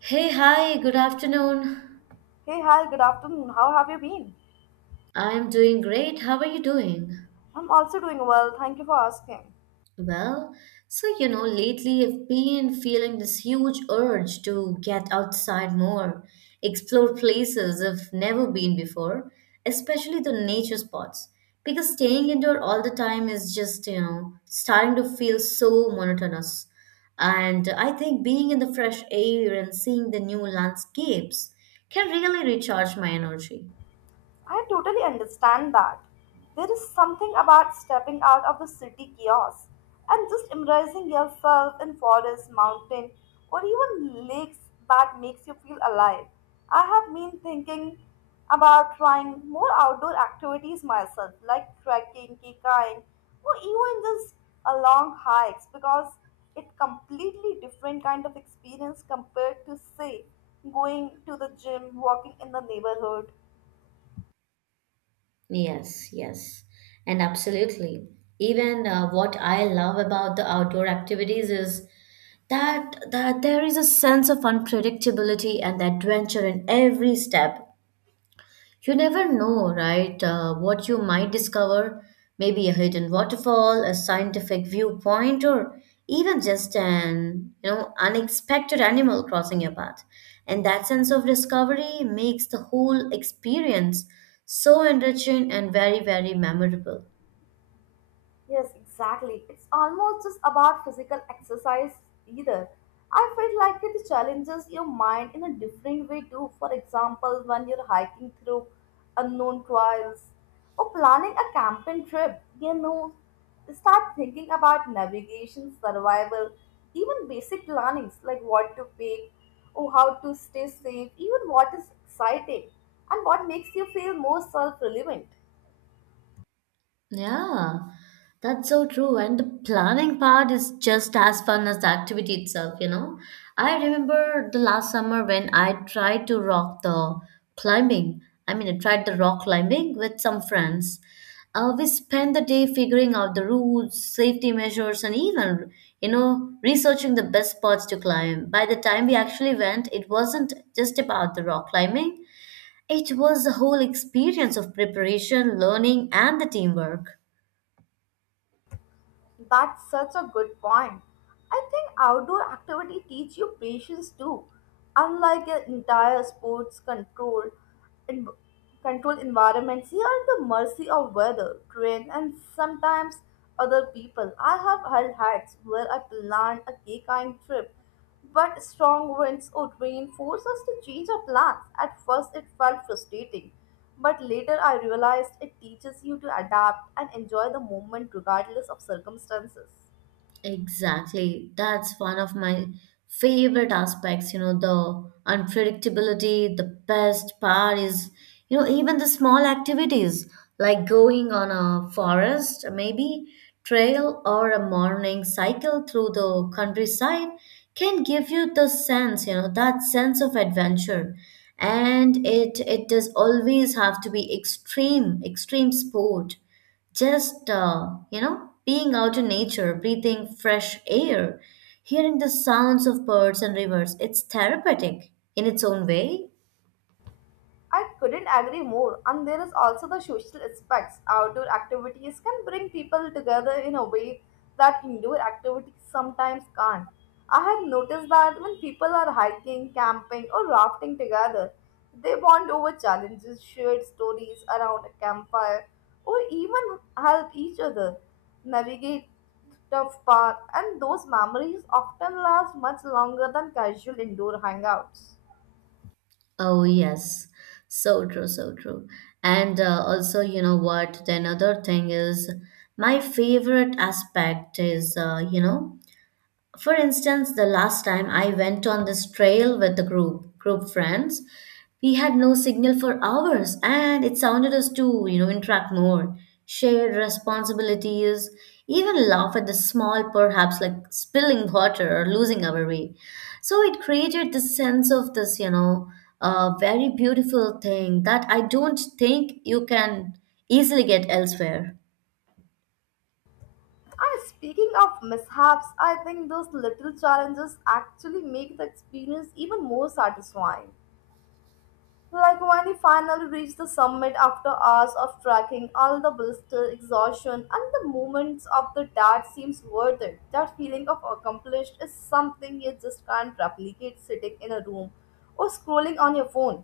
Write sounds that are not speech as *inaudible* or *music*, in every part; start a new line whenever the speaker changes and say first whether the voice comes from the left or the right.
right: Hey, hi, good afternoon.
left: Hey, hi, good afternoon. How have you been?
right: I'm doing great. How are you doing?
left: I'm also doing well. Thank you for asking.
right: Well, so you know, lately I've been feeling this huge urge to get outside more, explore places I've never been before, especially the nature spots. Because staying indoor all the time is just, you know, starting to feel so monotonous. And I think being in the fresh air and seeing the new landscapes can really recharge my energy.
left: I totally understand that. There is something about stepping out of the city chaos and just embracing yourself in forests, mountain, or even lakes that makes you feel alive. I have been thinking about trying more outdoor activities myself, like trekking, kayakaking, or even just a long hikes because it completely different kind of experience compared to say going to the gym, walking in the neighborhood.
right: Yes, yes, and absolutely. Even what I love about the outdoor activities is that there is a sense of unpredictability and adventure in every step. You never know, right? What you might discover, maybe a hidden waterfall, a scientific viewpoint, or even just an unexpected animal crossing your path. And that sense of discovery makes the whole experience so enriching and very, very memorable.
left: Yes, exactly. It's almost just about physical exercise either. I feel like it challenges your mind in a different way too. For example, when you're hiking through unknown trails or planning a camping trip, you know, start thinking about navigation, survival, even basic plannings like what to pick or how to stay safe, even what is exciting and what makes you feel more self-relevant.
right: Yeah, that's so true. And the planning part is just as fun as the activity itself. I remember the last summer when I tried to rock the climbing. I mean, I tried the rock climbing with some friends. We spent the day figuring out the routes, safety measures, and even, you know, researching the best spots to climb. By the time we actually went, it wasn't just about the rock climbing, it was the whole experience of preparation, learning, and the teamwork.
left: That's such a good point. I think outdoor activity teach you patience too. Unlike an entire sports control in controlled environments, you are at the mercy of weather, train, and sometimes other people. I have held hats where I planned a cake kind trip but strong winds would reinforce us to change our plans. At first, it felt frustrating, but later I realized it teaches you to adapt and enjoy the moment regardless of circumstances.
right: Exactly. That's one of my favorite aspects, you know, the unpredictability. The best part is, you know, even the small activities like going on a forest, maybe trail or a morning cycle through the countryside can give you the sense, you know, that sense of adventure. And it does always have to be extreme, extreme sport, just you know, being out in nature, breathing fresh air, hearing the sounds of birds and rivers, it's therapeutic in its own way.
left: I couldn't agree more. And there is also the social aspects. Outdoor activities can bring people together in a way that indoor activities sometimes can't. I have noticed that when people are hiking, camping, or rafting together, they bond over challenges, shared stories around a campfire, or even help each other navigate tough paths. And those memories often last much longer than casual indoor hangouts.
right: Oh yes, so true, so true. And also, you know what, the another thing is my favorite aspect is you know, for instance, the last time I went on this trail with the group friends, we had no signal for hours and it sounded us to, you know, interact more, share responsibilities, even laugh at the small perhaps like spilling water or losing our way. So it created this sense of this, you know, a very beautiful thing that I don't think you can easily get elsewhere.
left: And speaking of mishaps, I think those little challenges actually make the experience even more satisfying. Like when you finally reach the summit after hours of trekking, all the blister, exhaustion, and the moments of the dad seems worth it. That feeling of accomplished is something you just can't replicate sitting in a room or scrolling on your phone.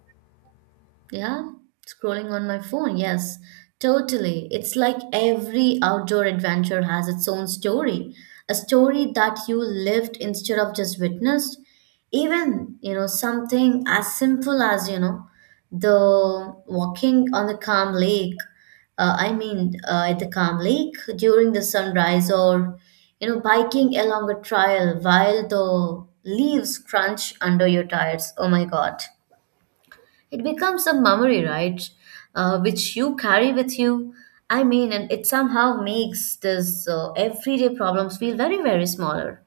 right: Yeah, scrolling on my phone. Yes, totally. It's like every outdoor adventure has its own story, a story that you lived instead of just witnessed. Even, you know, something as simple as, you know, the walking on the calm lake. At the calm lake during the sunrise, or, you know, biking along a trail while the leaves crunch under your tires. Oh my God. It becomes a memory, right? Which you carry with you. I mean, and it somehow makes this everyday problems feel very, very smaller.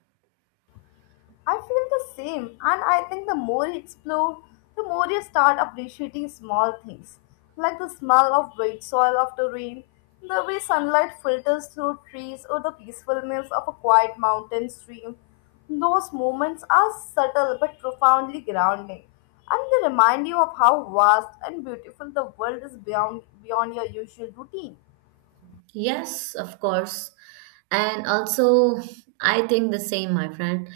left: I feel the same, and I think the more you explore, the more you start appreciating small things, like the smell of wet soil after rain, the way sunlight filters through trees, or the peacefulness of a quiet mountain stream. Those moments are subtle but profoundly grounding, and they remind you of how vast and beautiful the world is beyond your usual routine.
right: Yes, of course. And also, I think the same, my friend.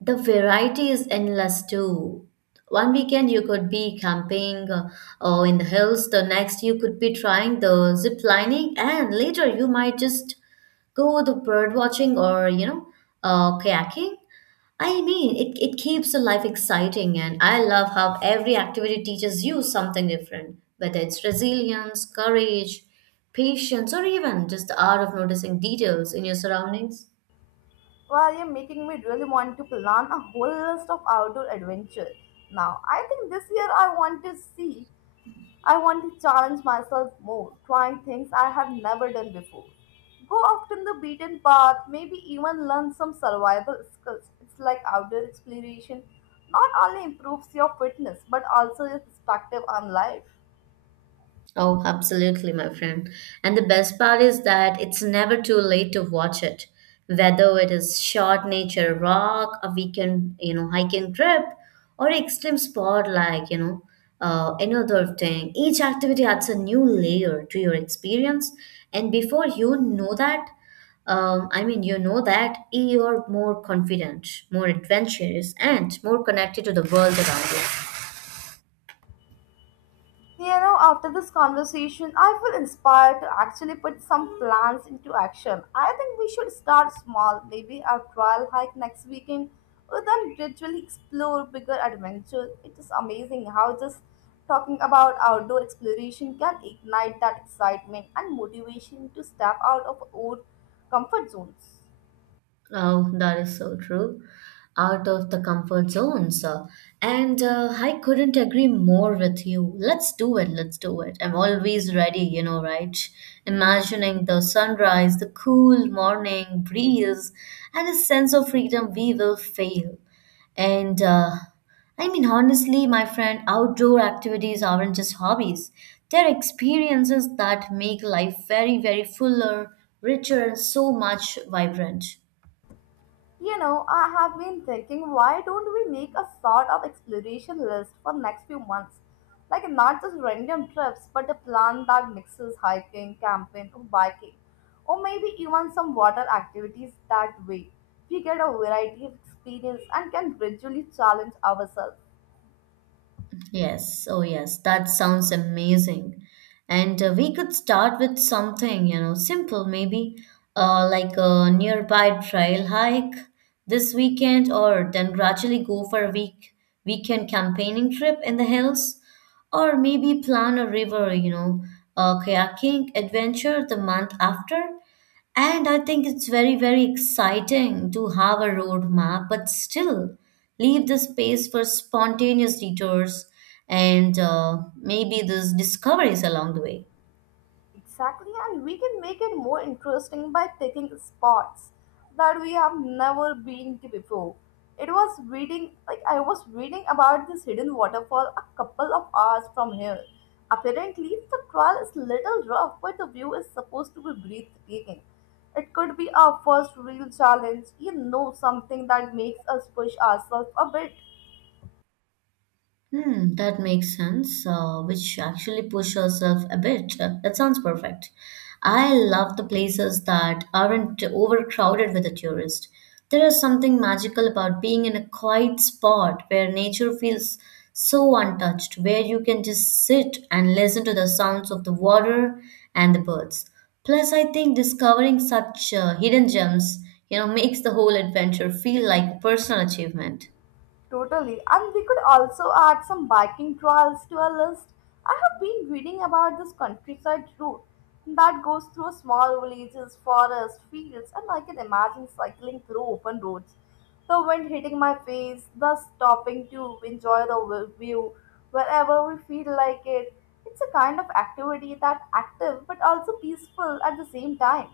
right: The variety is endless too. One weekend you could be camping or in the hills, the next you could be trying the zip lining, and later you might just go the bird watching or you know kayaking. I mean, it keeps the life exciting, and I love how every activity teaches you something different, whether it's resilience, courage, patience, or even just the art of noticing details in your surroundings.
left: Well, you're making me really want to plan a whole list of outdoor adventure. Now, I think this year I want to challenge myself more, trying things I have never done before. Go off in the beaten path, maybe even learn some survival skills. It's like outdoor exploration not only improves your fitness but also your perspective on life.
right: Oh, absolutely, my friend. And the best part is that it's never too late to watch it. Whether it is short nature rock, a weekend, you know, hiking trip, or extreme sport like, you know, another thing. Each activity adds a new layer to your experience. And before you know that, you know that you're more confident, more adventurous, and more connected to the world around you.
left: You know, after this conversation, I feel inspired to actually put some plans into action. I think we should start small, maybe a trial hike next weekend, or then gradually explore bigger adventures. It is amazing how just talking about outdoor exploration can ignite that excitement and motivation to step out of old comfort zones.
right: Oh, that is so true. Out of the comfort zones. And I couldn't agree more with you. Let's do it. Let's do it. I'm always ready, you know, right? Imagining the sunrise, the cool morning breeze, and the sense of freedom we will feel. And honestly, my friend, outdoor activities aren't just hobbies. They're experiences that make life very, very fuller, richer, and so much vibrant.
left: You know, I have been thinking, why don't we make a sort of exploration list for next few months? Like not just random trips, but a plan that mixes hiking, camping, or biking, or maybe even some water activities. That way, we get a variety of experience and can gradually challenge ourselves.
right: Yes, oh yes, that sounds amazing. And we could start with something, you know, simple, maybe like a nearby trail hike this weekend, or then gradually go for a weekend campaigning trip in the hills, or maybe plan a river, you know, a kayaking adventure the month after. And I think it's very, very exciting to have a roadmap, but still leave the space for spontaneous detours and maybe those discoveries along the way.
left: Exactly, and we can make it more interesting by picking spots that we have never been to before. It was reading, like I was reading about this hidden waterfall a couple of hours from here. Apparently, the trail is little rough, but the view is supposed to be breathtaking. It could be our first real challenge, you know, something that makes us push ourselves a bit.
right: Hmm, that makes sense, which actually push yourself a bit. That sounds perfect. I love the places that aren't overcrowded with a tourist. There is something magical about being in a quiet spot where nature feels so untouched, where you can just sit and listen to the sounds of the water and the birds. Plus, I think discovering such hidden gems, you know, makes the whole adventure feel like a personal achievement.
left: Totally. And we could also add some biking trails to our list. I have been reading about this countryside route that goes through small villages, forests, fields, and I can imagine cycling through open roads. The wind hitting my face, thus stopping to enjoy the view wherever we feel like it. It's a kind of activity that active but also peaceful at the same time.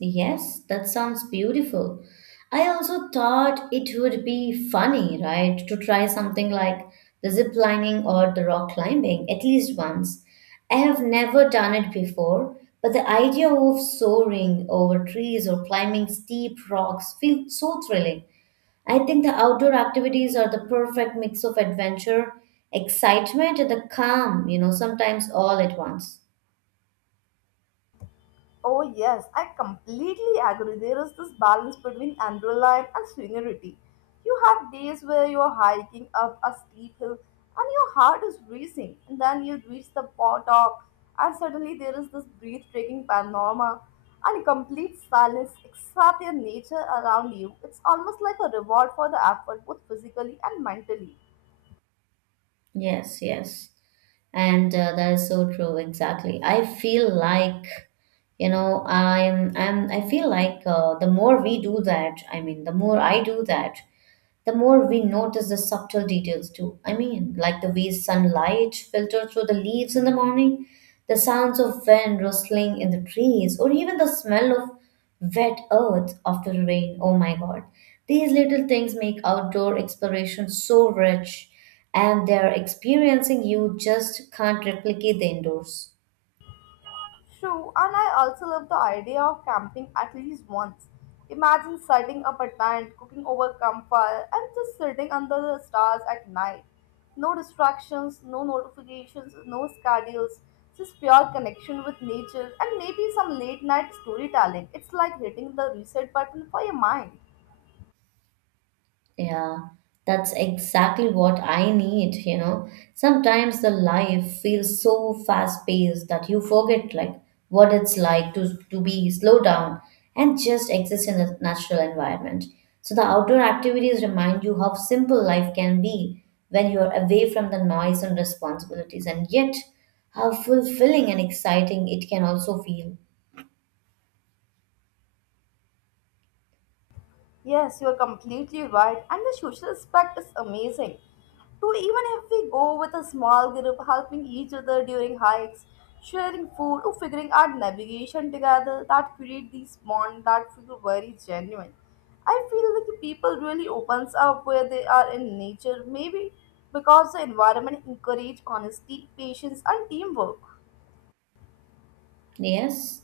right: Yes, that sounds beautiful. I also thought it would be funny, right, to try something like the zip lining or the rock climbing at least once. I have never done it before, but the idea of soaring over trees or climbing steep rocks feels so thrilling. I think the outdoor activities are the perfect mix of adventure, excitement, and the calm, you know, sometimes all at once.
left: Oh, yes, I completely agree. There is this balance between adrenaline and serenity. You have days where you're hiking up a steep hill and your heart is racing, and then you reach the top, and suddenly there is this breathtaking panorama and complete silence except your nature around you. It's almost like a reward for the effort, both physically and mentally.
right: Yes, yes. And that is so true. Exactly, I feel like, you know, I'm I feel like the more we do that, I mean the more I do that, the more we notice the subtle details too. I mean, like the way sunlight filters through the leaves in the morning, the sounds of wind rustling in the trees, or even the smell of wet earth after rain. Oh my god. These little things make outdoor exploration so rich, and their experiencing you just can't replicate the indoors.
left: True, and I also love the idea of camping at least once. Imagine setting up a tent, cooking over campfire, and just sitting under the stars at night. No distractions, no notifications, no schedules, just pure connection with nature and maybe some late night storytelling. It's like hitting the reset button for your mind.
right: Yeah, that's exactly what I need, you know. Sometimes the life feels so fast-paced that you forget like what it's like to be slow down and just exist in a natural environment. So the outdoor activities remind you how simple life can be when you're away from the noise and responsibilities, and yet how fulfilling and exciting it can also feel.
left: Yes, you are completely right, and the social aspect is amazing too, even if we go with a small group helping each other during hikes, sharing food or figuring out navigation together. That create these bonds that feel very genuine. I feel like the people really opens up where they are in nature, maybe because the environment encourage honesty, patience, and teamwork.
right: Yes.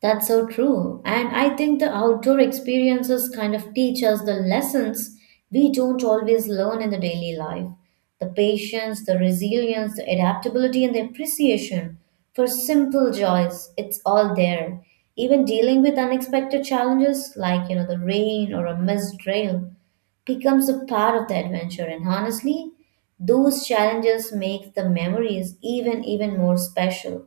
right: That's so true. And I think the outdoor experiences kind of teach us the lessons we don't always learn in the daily life. The patience, the resilience, the adaptability, and the appreciation for simple joys, it's all there. Even dealing with unexpected challenges like, you know, the rain or a missed rail becomes a part of the adventure. And honestly, those challenges make the memories even, even more special.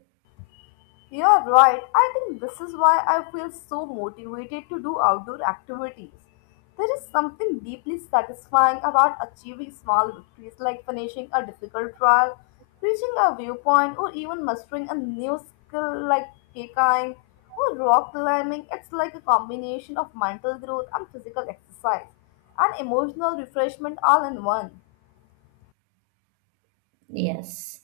left: You are right. I think this is why I feel so motivated to do outdoor activities. There is something deeply satisfying about achieving small victories like finishing a difficult trial, reaching a viewpoint, or even mastering a new skill like kayaking or rock climbing. It's like a combination of mental growth and physical exercise and emotional refreshment all in one.
right: Yes.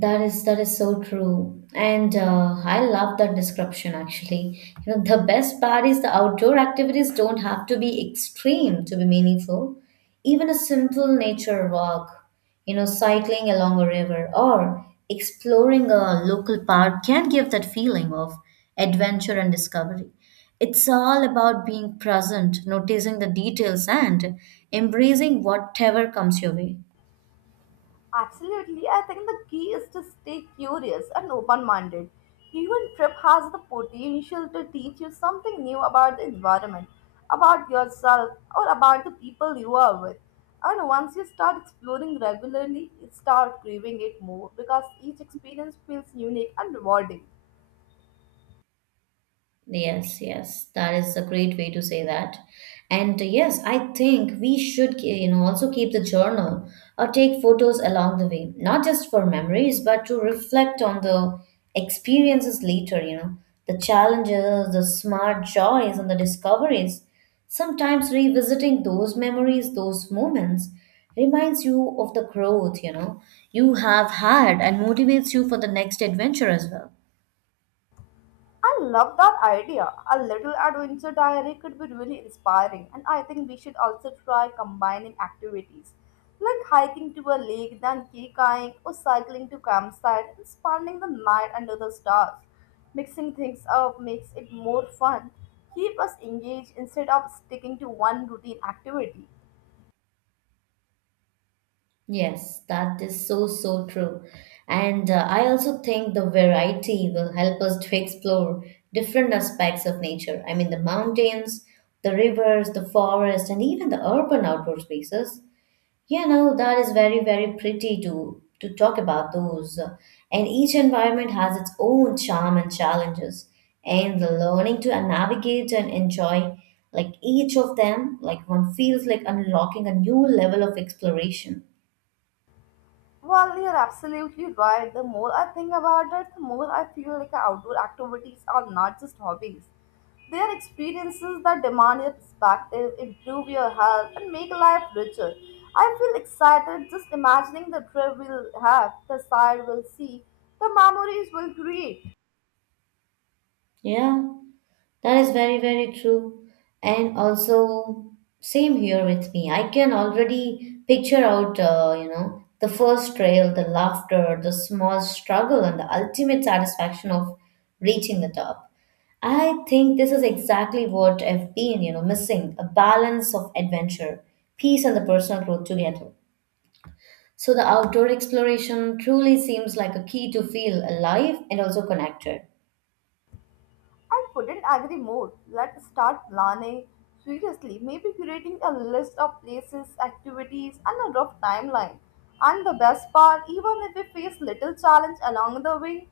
right: That is so true, and I love that description. Actually, you know, the best part is the outdoor activities don't have to be extreme to be meaningful. Even a simple nature walk, you know, cycling along a river or exploring a local park can give that feeling of adventure and discovery. It's all about being present, noticing the details, and embracing whatever comes your way.
left: Absolutely, I think the key is to stay curious and open minded. Even trip has the potential to teach you something new about the environment, about yourself, or about the people you are with. And once you start exploring regularly, you start craving it more because each experience feels unique and rewarding.
right: Yes, yes, that is a great way to say that. And yes, I think we should, you know, also keep the journal or take photos along the way, not just for memories, but to reflect on the experiences later, you know, the challenges, the smart joys, and the discoveries. Sometimes revisiting those memories, those moments, reminds you of the growth, you know, you have had and motivates you for the next adventure as well.
left: I love that idea. A little adventure diary could be really inspiring, and I think we should also try combining activities like hiking to a lake, then kayakaking, or cycling to campsite, and spending the night under the stars. Mixing things up makes it more fun. Keep us engaged instead of sticking to one routine activity.
right: Yes, that is so, so true. And I also think the variety will help us to explore different aspects of nature. I mean, the mountains, the rivers, the forest, and even the urban outdoor spaces. You know, that is very, very pretty to talk about those. And each environment has its own charm and challenges. And the learning to navigate and enjoy like each of them, like one feels like unlocking a new level of exploration.
left: Well, you're absolutely right. The more I think about it, the more I feel like outdoor activities are not just hobbies. They are experiences that demand your perspective, improve your health, and make life richer. I feel excited just imagining the trip we'll have, the sight we'll see, the memories we'll create.
right: Yeah, that is very, very true. And also, same here with me. I can already picture out, you know, the first trail, the laughter, the small struggle, and the ultimate satisfaction of reaching the top. I think this is exactly what I've been, you know, missing a balance of adventure, peace, and the personal growth together. So the outdoor exploration truly seems like a key to feel alive and also connected.
left: I couldn't agree more. Let's start planning seriously, maybe creating a list of places, activities, and a rough timeline. And the best part, even if we face little challenge along the way,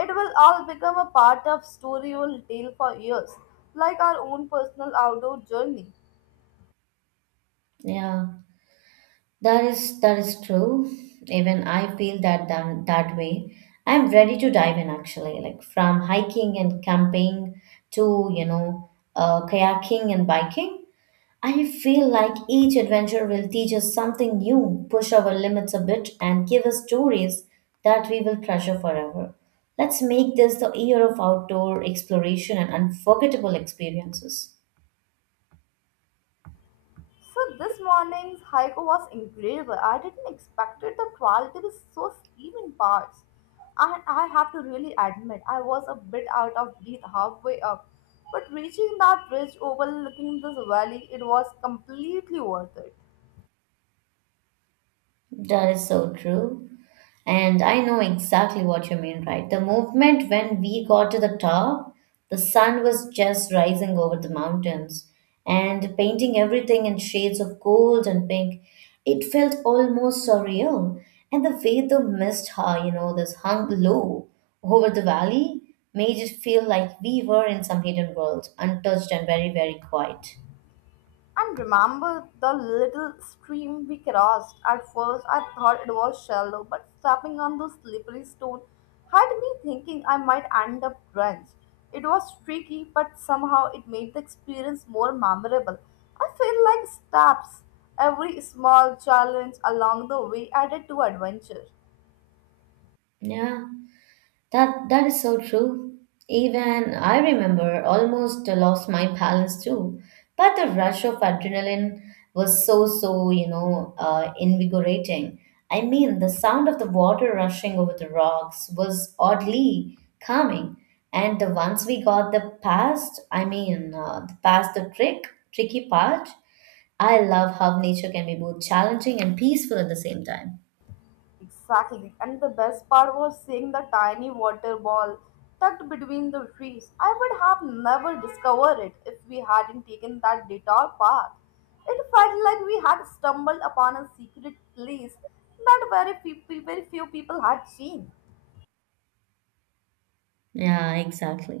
left: it will all become a part of story we'll tell for years, like our own personal outdoor journey.
right: Yeah. That is true. Even I feel that that way. I'm ready to dive in actually, like from hiking and camping to you know kayaking and biking. I feel like each adventure will teach us something new, push our limits a bit, and give us stories that we will treasure forever. Let's make this the year of outdoor exploration and unforgettable experiences.
left: So this morning's hike was incredible. I didn't expect the trail to be so steep in parts. And I have to really admit, I was a bit out of breath halfway up. But reaching that ridge overlooking this valley, it was completely worth it.
right: That is so true. And I know exactly what you mean, right? The movement when we got to the top, the sun was just rising over the mountains and painting everything in shades of gold and pink. It felt almost surreal. And the way the mist, hung, this hung low over the valley made it feel like we were in some hidden world, untouched and very, very quiet.
left: And remember the little stream we crossed? At first, I thought it was shallow, but stepping on those slippery stones had me thinking I might end up drenched. It was tricky, but somehow it made the experience more memorable. I feel like steps, every small challenge along the way added to adventure.
right: Yeah. That is so true. Even I remember almost lost my balance too. But the rush of adrenaline was so invigorating. I mean, the sound of the water rushing over the rocks was oddly calming. And the once we got the past, the past the trick, tricky part, I love how nature can be both challenging and peaceful at the same time.
left: Exactly. And the best part was seeing the tiny water ball tucked between the trees. I would have never discovered it if we hadn't taken that detour path. It felt like we had stumbled upon a secret place that very few people had seen.
right: Yeah, exactly.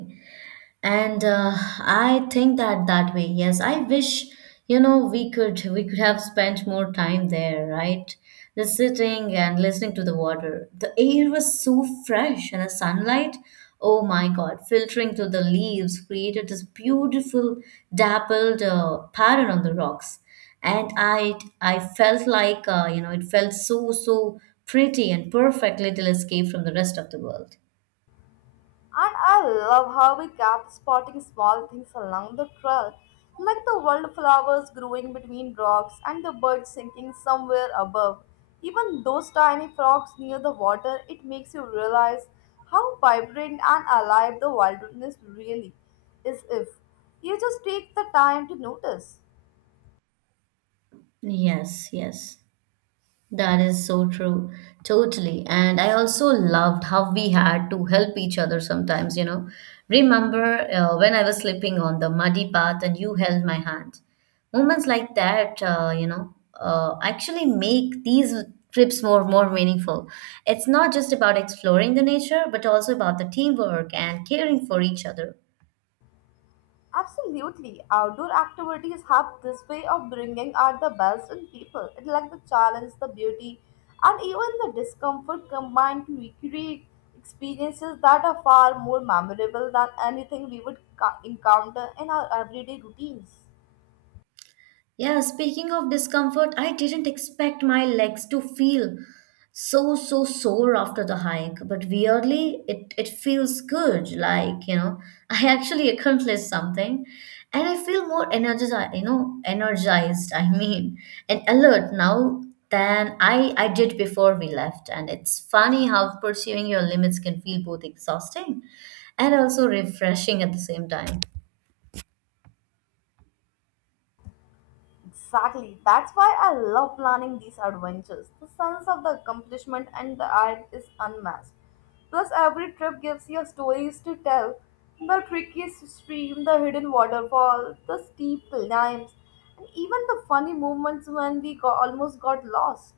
right: And I think that that way. Yes, I wish, you know, we could have spent more time there, right? Just sitting and listening to the water. The air was so fresh and the sunlight, oh my god, filtering through the leaves created this beautiful dappled pattern on the rocks. And I felt like, you know, it felt so so pretty and perfect little escape from the rest of the world.
left: And I love how we kept spotting small things along the trail, like the wildflowers growing between rocks and the birds singing somewhere above. Even those tiny frogs near the water, it makes you realize how vibrant and alive the wilderness really is if you just take the time to notice.
right: Yes, yes. That is so true. Totally. And I also loved how we had to help each other sometimes, you know. Remember when I was slipping on the muddy path and you held my hand? Moments like that, actually make these trips more meaningful. It's not just about exploring the nature, but also about the teamwork and caring for each other.
left: Absolutely. Outdoor activities have this way of bringing out the best in people. It's like the challenge, the beauty, and even the discomfort combined to recreate experiences that are far more memorable than anything we would encounter in our everyday routines.
right: Yeah, speaking of discomfort, I didn't expect my legs to feel so sore after the hike, but weirdly it feels good. Like, you know, *laughs* I actually accomplished something and I feel more energized, you know, energized, I mean, and alert now than I did before we left. And it's funny how pursuing your limits can feel both exhausting and also refreshing at the same time.
left: Exactly. That's why I love planning these adventures. The sense of the accomplishment and the art is unmatched. Plus, every trip gives you stories to tell. The tricky stream, the hidden waterfall, the steep climbs, and even the funny moments when almost got lost.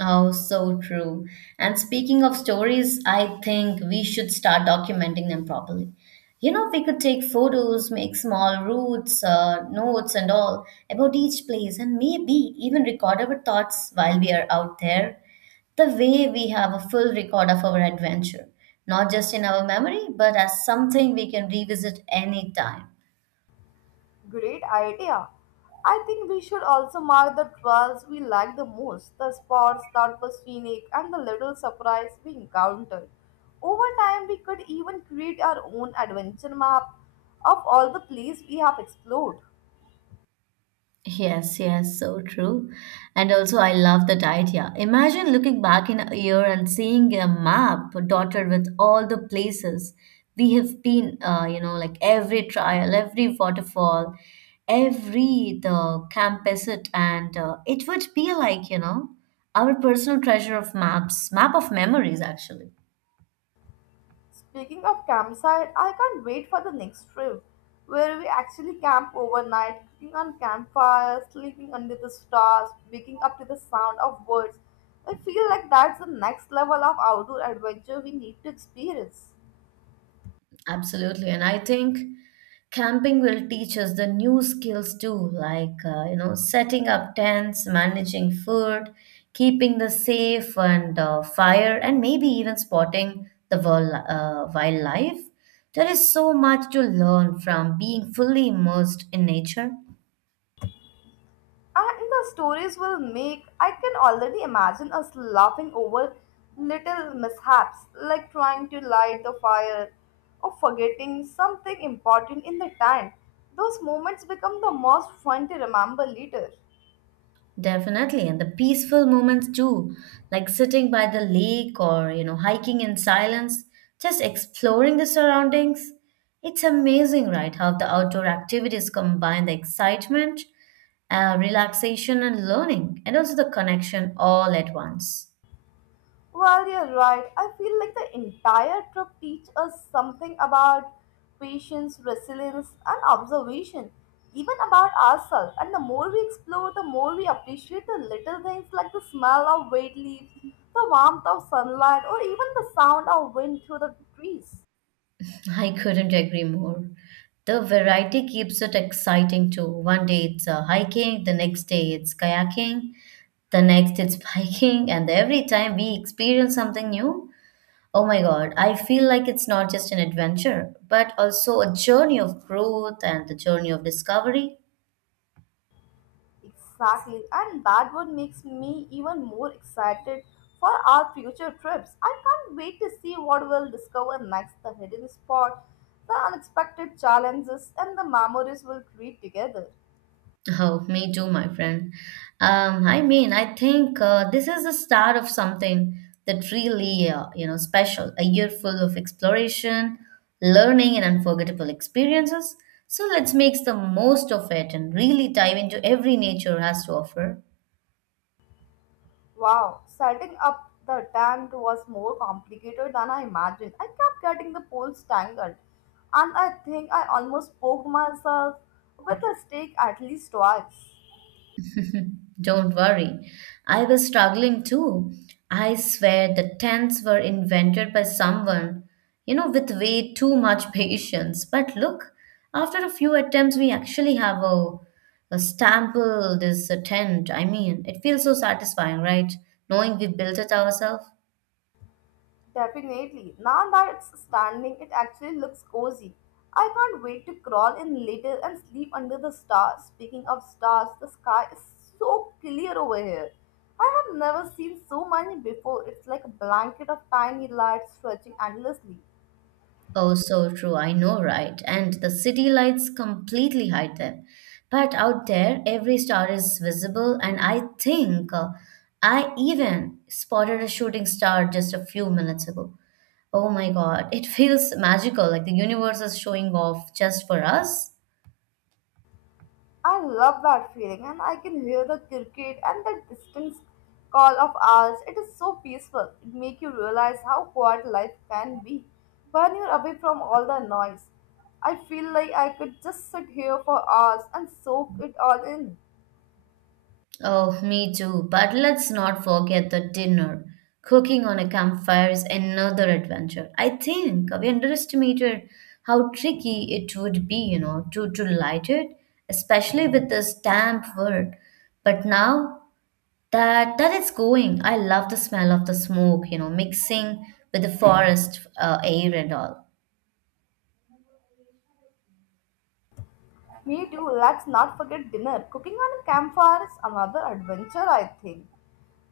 right: Oh, so true. And speaking of stories, I think we should start documenting them properly. You know, we could take photos, make small routes, notes, and all about each place, and maybe even record our thoughts while we are out there. The way we have a full record of our adventure, not just in our memory, but as something we can revisit anytime.
left: Great idea. I think we should also mark the trails we like the most, the spots that were scenic, and the little surprise we encountered. Over time, we could even create our own adventure map of all the places we have explored.
right: Yes, yes, so true. And also, I love that idea. Imagine looking back in a year and seeing a map dotted with all the places we have been, you know, like every trial, every waterfall, every the campusite, and it would be like, you know, our personal treasure of maps, map of memories, actually.
left: Speaking of campsite, I can't wait for the next trip where we actually camp overnight, cooking on campfires, sleeping under the stars, waking up to the sound of birds. I feel like that's the next level of outdoor adventure we need to experience.
right: Absolutely. And I think camping will teach us the new skills too, like, you know, setting up tents, managing food, keeping the safe and fire, and maybe even spotting the wildlife. There is so much to learn from being fully immersed in nature.
left: And the stories will make, I can already imagine us laughing over little mishaps like trying to light the fire or forgetting something important in the time. Those moments become the most fun to remember later.
right: Definitely, and the peaceful moments too, like sitting by the lake or, you know, hiking in silence, just exploring the surroundings. It's amazing, right, how the outdoor activities combine the excitement, relaxation, and learning, and also the connection all at once.
left: Well, you're right. I feel like the entire trip teaches us something about patience, resilience, and observation, even about ourselves. And the more we explore, the more we appreciate the little things like the smell of wet leaves, the warmth of sunlight, or even the sound of wind through the trees.
right: I couldn't agree more. The variety keeps it exciting too. One day it's hiking, the next day it's kayaking, the next it's *laughs* biking, and every time we experience something new, oh my God, I feel like it's not just an adventure, but also a journey of growth and the journey of discovery. *laughs*
left: Exactly, and that would makes me even more excited for our future trips. I can't wait to see what we'll discover next, the hidden spot, the unexpected challenges, and the memories we'll create together.
right: Oh, me too, my friend. I mean, I think this is the start of something that really, you know, special. A year full of exploration, learning, and unforgettable experiences. So let's make the most of it and really dive into every nature has to offer.
left: Wow, setting up the tent was more complicated than I imagined. I kept getting the poles tangled, and I think I almost poked myself with a stake at least twice.
right: Don't worry, I was struggling too. I swear the tents were invented by someone, you know, with way too much *laughs* patience. But look, after a few attempts, we actually have a stample, this tent. I mean, it feels so satisfying, right? Knowing we built it ourselves.
left: Definitely. Now that it's standing, it actually looks cozy. I can't wait to crawl in later and sleep under the stars. Speaking of stars, the sky is so clear over here. I have never seen so many before. It's like a blanket of tiny lights stretching endlessly.
right: Oh, so true. I know, right? And the city lights completely hide them. But out there, every star is visible, and I think I even spotted a shooting star just a few minutes ago. Oh my God, it *laughs* feels magical, like the universe is showing off just for us.
left: I love that feeling, and I can hear the cricket and the distant call of owls. It is so peaceful. It makes you realize how quiet life can be when you're away from all the noise. I feel like I could just sit here for hours and soak it all in.
right: Oh, me too. But let's not forget the dinner. Cooking on a campfire is another adventure. I think we underestimated how tricky it would be, you know, to light it, especially with this damp wood. But now that it's going, I love the smell of the smoke, you know, mixing with the forest air and all.
left: Me too. Let's not forget dinner. Cooking on a campfire is another adventure, I think.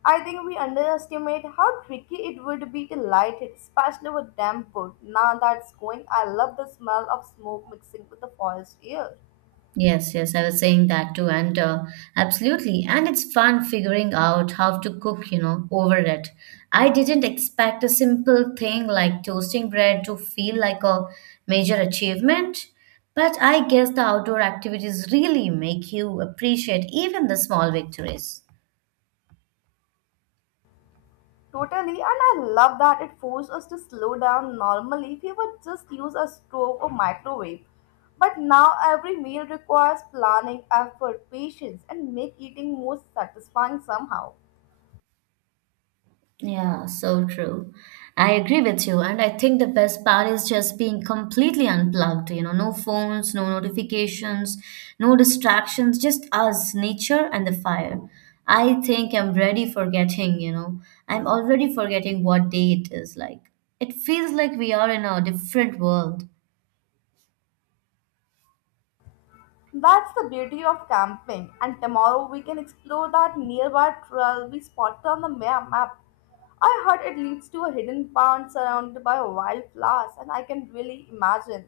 left: I think we underestimate how tricky it would be to light it, especially with damp wood. Now that's going, I love the smell of smoke mixing with the forest air.
right: Yes, yes, I was saying that too, and absolutely. And it's fun figuring out how to cook, you know, over it. I didn't expect a simple thing like toasting bread to feel like a major achievement, but I guess the outdoor activities really make you appreciate even the small victories.
left: Totally, and I love that it forced us to slow down. Normally, we would just use a stove or microwave. But now every meal requires planning, effort, patience, and make eating more satisfying somehow.
right: Yeah, so true. I agree with you. And I think the best part is just being completely unplugged, you know, no phones, no notifications, no distractions, just us, nature, and the fire. I think I'm ready for getting, you know, I'm already forgetting what day it is like. It feels like we are in a different world.
left: That's the beauty of camping, and tomorrow we can explore that nearby trail we spotted on the map. I heard it leads to a hidden pond surrounded by wildflowers, and I can really imagine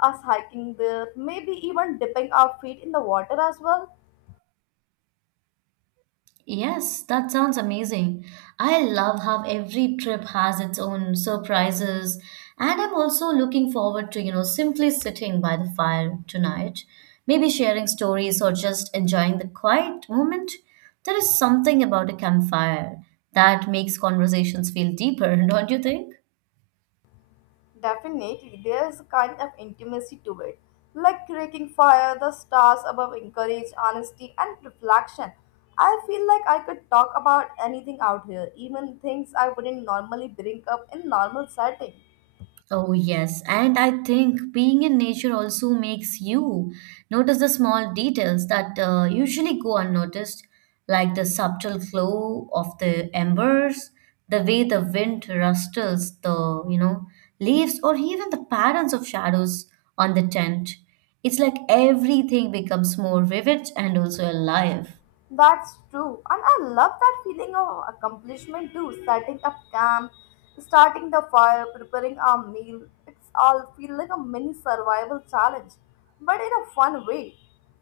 left: us hiking there, maybe even dipping our feet in the water as well.
right: Yes, that sounds amazing. I love how every trip has its own surprises, and I'm also looking forward to, you know, simply sitting by the fire tonight, maybe sharing stories or just enjoying the quiet moment. There is something about a campfire that makes conversations feel deeper, *laughs* don't you think?
left: Definitely, there's a kind of intimacy to it. Like creaking fire, the stars above encourage honesty and reflection. I feel like I could talk about anything out here, even things I wouldn't normally bring up in normal setting.
right: Oh, yes. And I think being in nature also makes you notice the small details that usually go unnoticed, like the subtle glow of the embers, the way the wind rustles the, you know, leaves, or even the patterns of shadows on the tent. It's like everything becomes more vivid and also alive.
left: That's true. And I love that feeling of accomplishment too. Setting up camp, starting the fire, preparing our meal. It's all feel like a mini survival challenge, but in a fun way.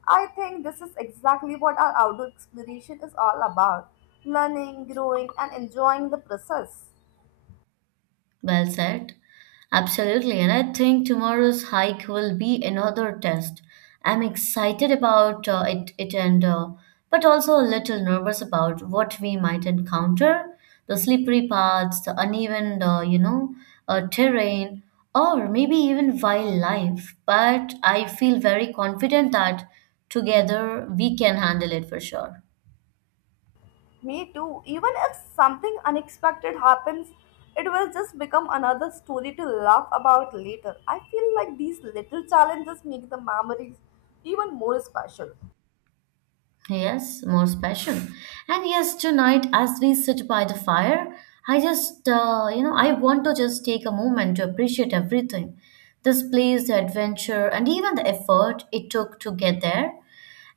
left: I think this is exactly what our outdoor exploration is all about. Learning, growing, and enjoying the process.
right: Well said. Absolutely. And I think tomorrow's hike will be another test. I'm excited about it, it and but also a little nervous about what we might encounter, the slippery paths, the uneven, terrain, or maybe even wildlife. But I feel very confident that together we can handle it for sure.
left: Me too. Even if something unexpected happens, it will just become another story to laugh about later. I feel like these little challenges make the memories even more special.
right: Yes, more special. And yes, tonight as we sit by the fire, I just, I want to just take a moment to appreciate everything. This place, the adventure, and even the effort it took to get there.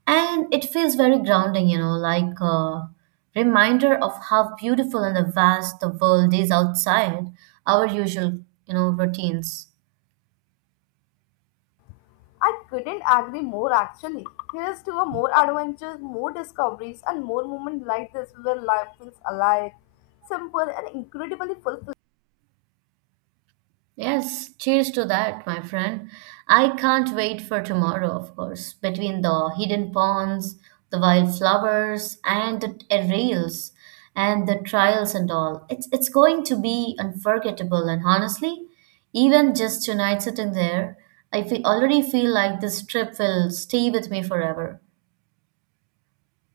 right: And it feels very grounding, you know, like a reminder of how beautiful and the vast the world is outside our usual, you know, routines.
left: I couldn't agree more actually. Here's to a more adventures, more discoveries, and more moments like this where life feels alive, simple, and incredibly fulfilling.
right: Yes, cheers to that, my friend. I can't wait for tomorrow, of course. Between the hidden ponds, the wildflowers, and the aerials, and the trials and all, it's going to be unforgettable. And honestly, even just tonight sitting there, I feel, already feel like this trip will stay with me forever.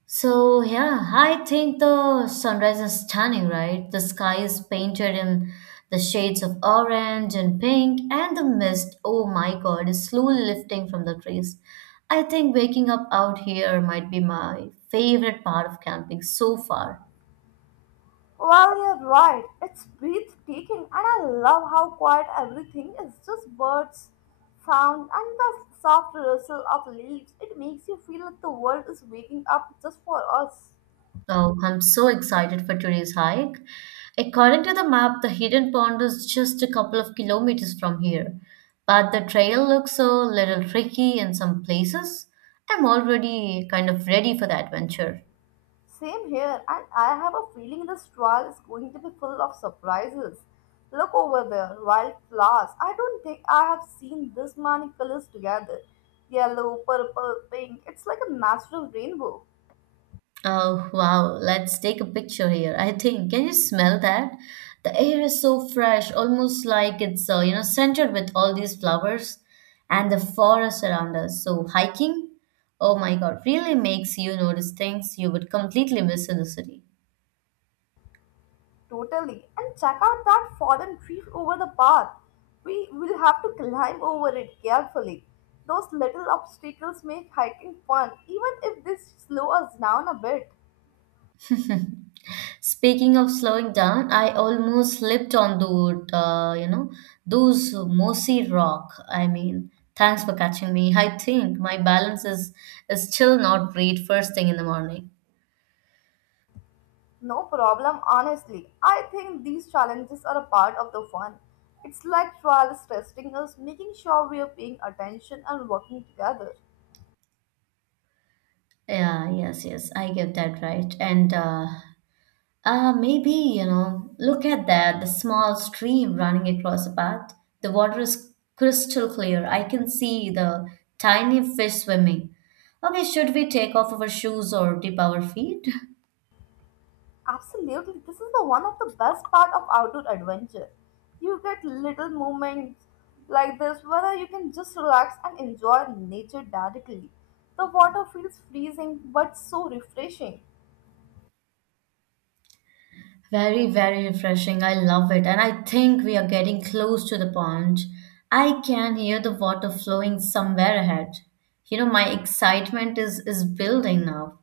right: So yeah, I think the sunrise is stunning, right? The sky is painted in the shades of orange and pink, and the mist, oh my god, is slowly lifting from the trees. I think waking up out here might be my favorite part of camping so far.
left: Well, you're right. It's breathtaking, and I love how quiet everything is just birds, sound, and the soft rustle of leaves. It makes you feel like the world is waking up just for us.
right: Oh, I'm so excited for today's hike. According to the map, the hidden pond is just a couple of kilometers from here, but the trail looks a little tricky in some places. I'm already kind of ready for the adventure.
left: Same here, and I have a feeling this trial is going to be full of surprises. Look over there, wild flowers. I don't think I have seen this many colors together yellow, purple, pink. It's like a natural rainbow.
right: Oh, wow. Let's take a picture here. I think, can you smell that? The air is so fresh, almost like it's, you know, centered with all these flowers and the forest around us. So hiking, oh my God, really makes you notice things you would completely miss in the city.
left: Totally. And check out that fallen tree over the path. We will have to climb over it carefully. Those little obstacles make hiking fun, even if they slow us down a bit.
right: Speaking of slowing down, I almost slipped on the, you know, those mossy rock. I mean, thanks for catching me. I think my balance is still not great first thing in the morning.
left: No problem, honestly. I think these challenges are a part of the fun. It's like trials testing us, making sure we are paying attention and working together.
right: Yeah, yes, yes, I get that right. And maybe, you know, look at that, the small stream running across the path. The water is crystal clear. I can see the tiny fish swimming. Okay, should we take off our shoes or dip our feet?
left: Absolutely, this is the one of the best part of outdoor adventure. You get little moments like this where you can just relax and enjoy nature directly. The water feels freezing but so refreshing.
right: *laughs* Very, very refreshing. I love it. And I think we are getting close to the pond. I can hear the water flowing somewhere ahead. You know, my excitement is building now.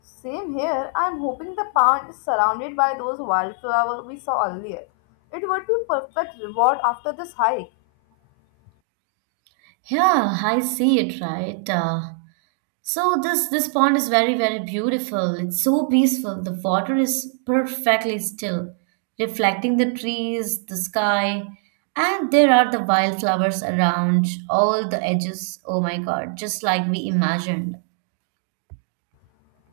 left: Same here, I am hoping the pond is surrounded by those wildflowers we saw earlier. It would be perfect reward after this hike.
right: Yeah, I see it, right? So this pond is very, very beautiful. It's so peaceful. The water is perfectly still, reflecting the trees, the sky, and there are the wildflowers around all the edges. Oh my God, just like we imagined.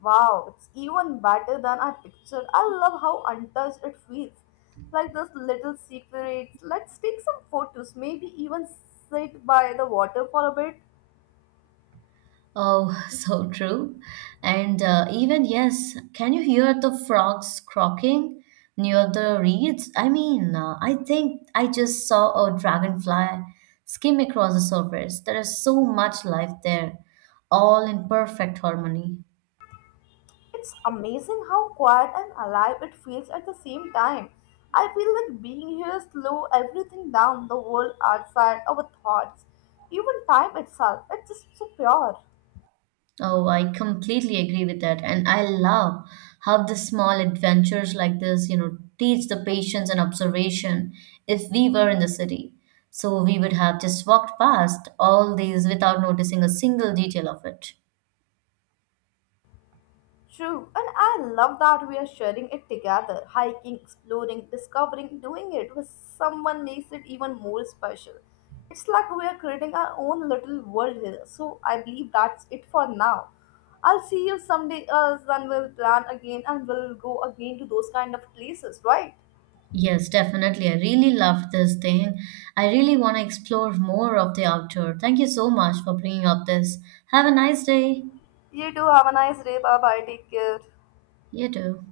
left: Wow, it's even better than I pictured. I love how untouched it feels. Like those little secrets. Let's take some photos, maybe even sit by the water for a bit.
right: Oh, *laughs* so true. And even, yes, can you hear the frogs croaking near the reeds? I think I just saw a dragonfly skim across the surface. There is so much life there, all in perfect harmony.
left: It's amazing how quiet and alive it feels at the same time. I feel like being here slow everything down the world outside our thoughts, even time itself. It's just so pure.
right: Oh, I completely agree with that. And I love how the small adventures like this, you know, teach the patience and observation. If we were in the city, so we would have just walked past all these without noticing a single detail of it.
left: True, and I love that we are sharing it together. Hiking, exploring, discovering, doing it with someone makes it even more special. It's like we are creating our own little world here. So I believe that's it for now. I'll see you someday else, then we'll plan again and we'll go again to those kind of places, right?
right: Yes, definitely. I really loved this thing. I really want to explore more of the outdoor. Thank you so much for bringing up this. Have a nice day.
left: You too, have a nice day. Bye bye, take care.
right: You too.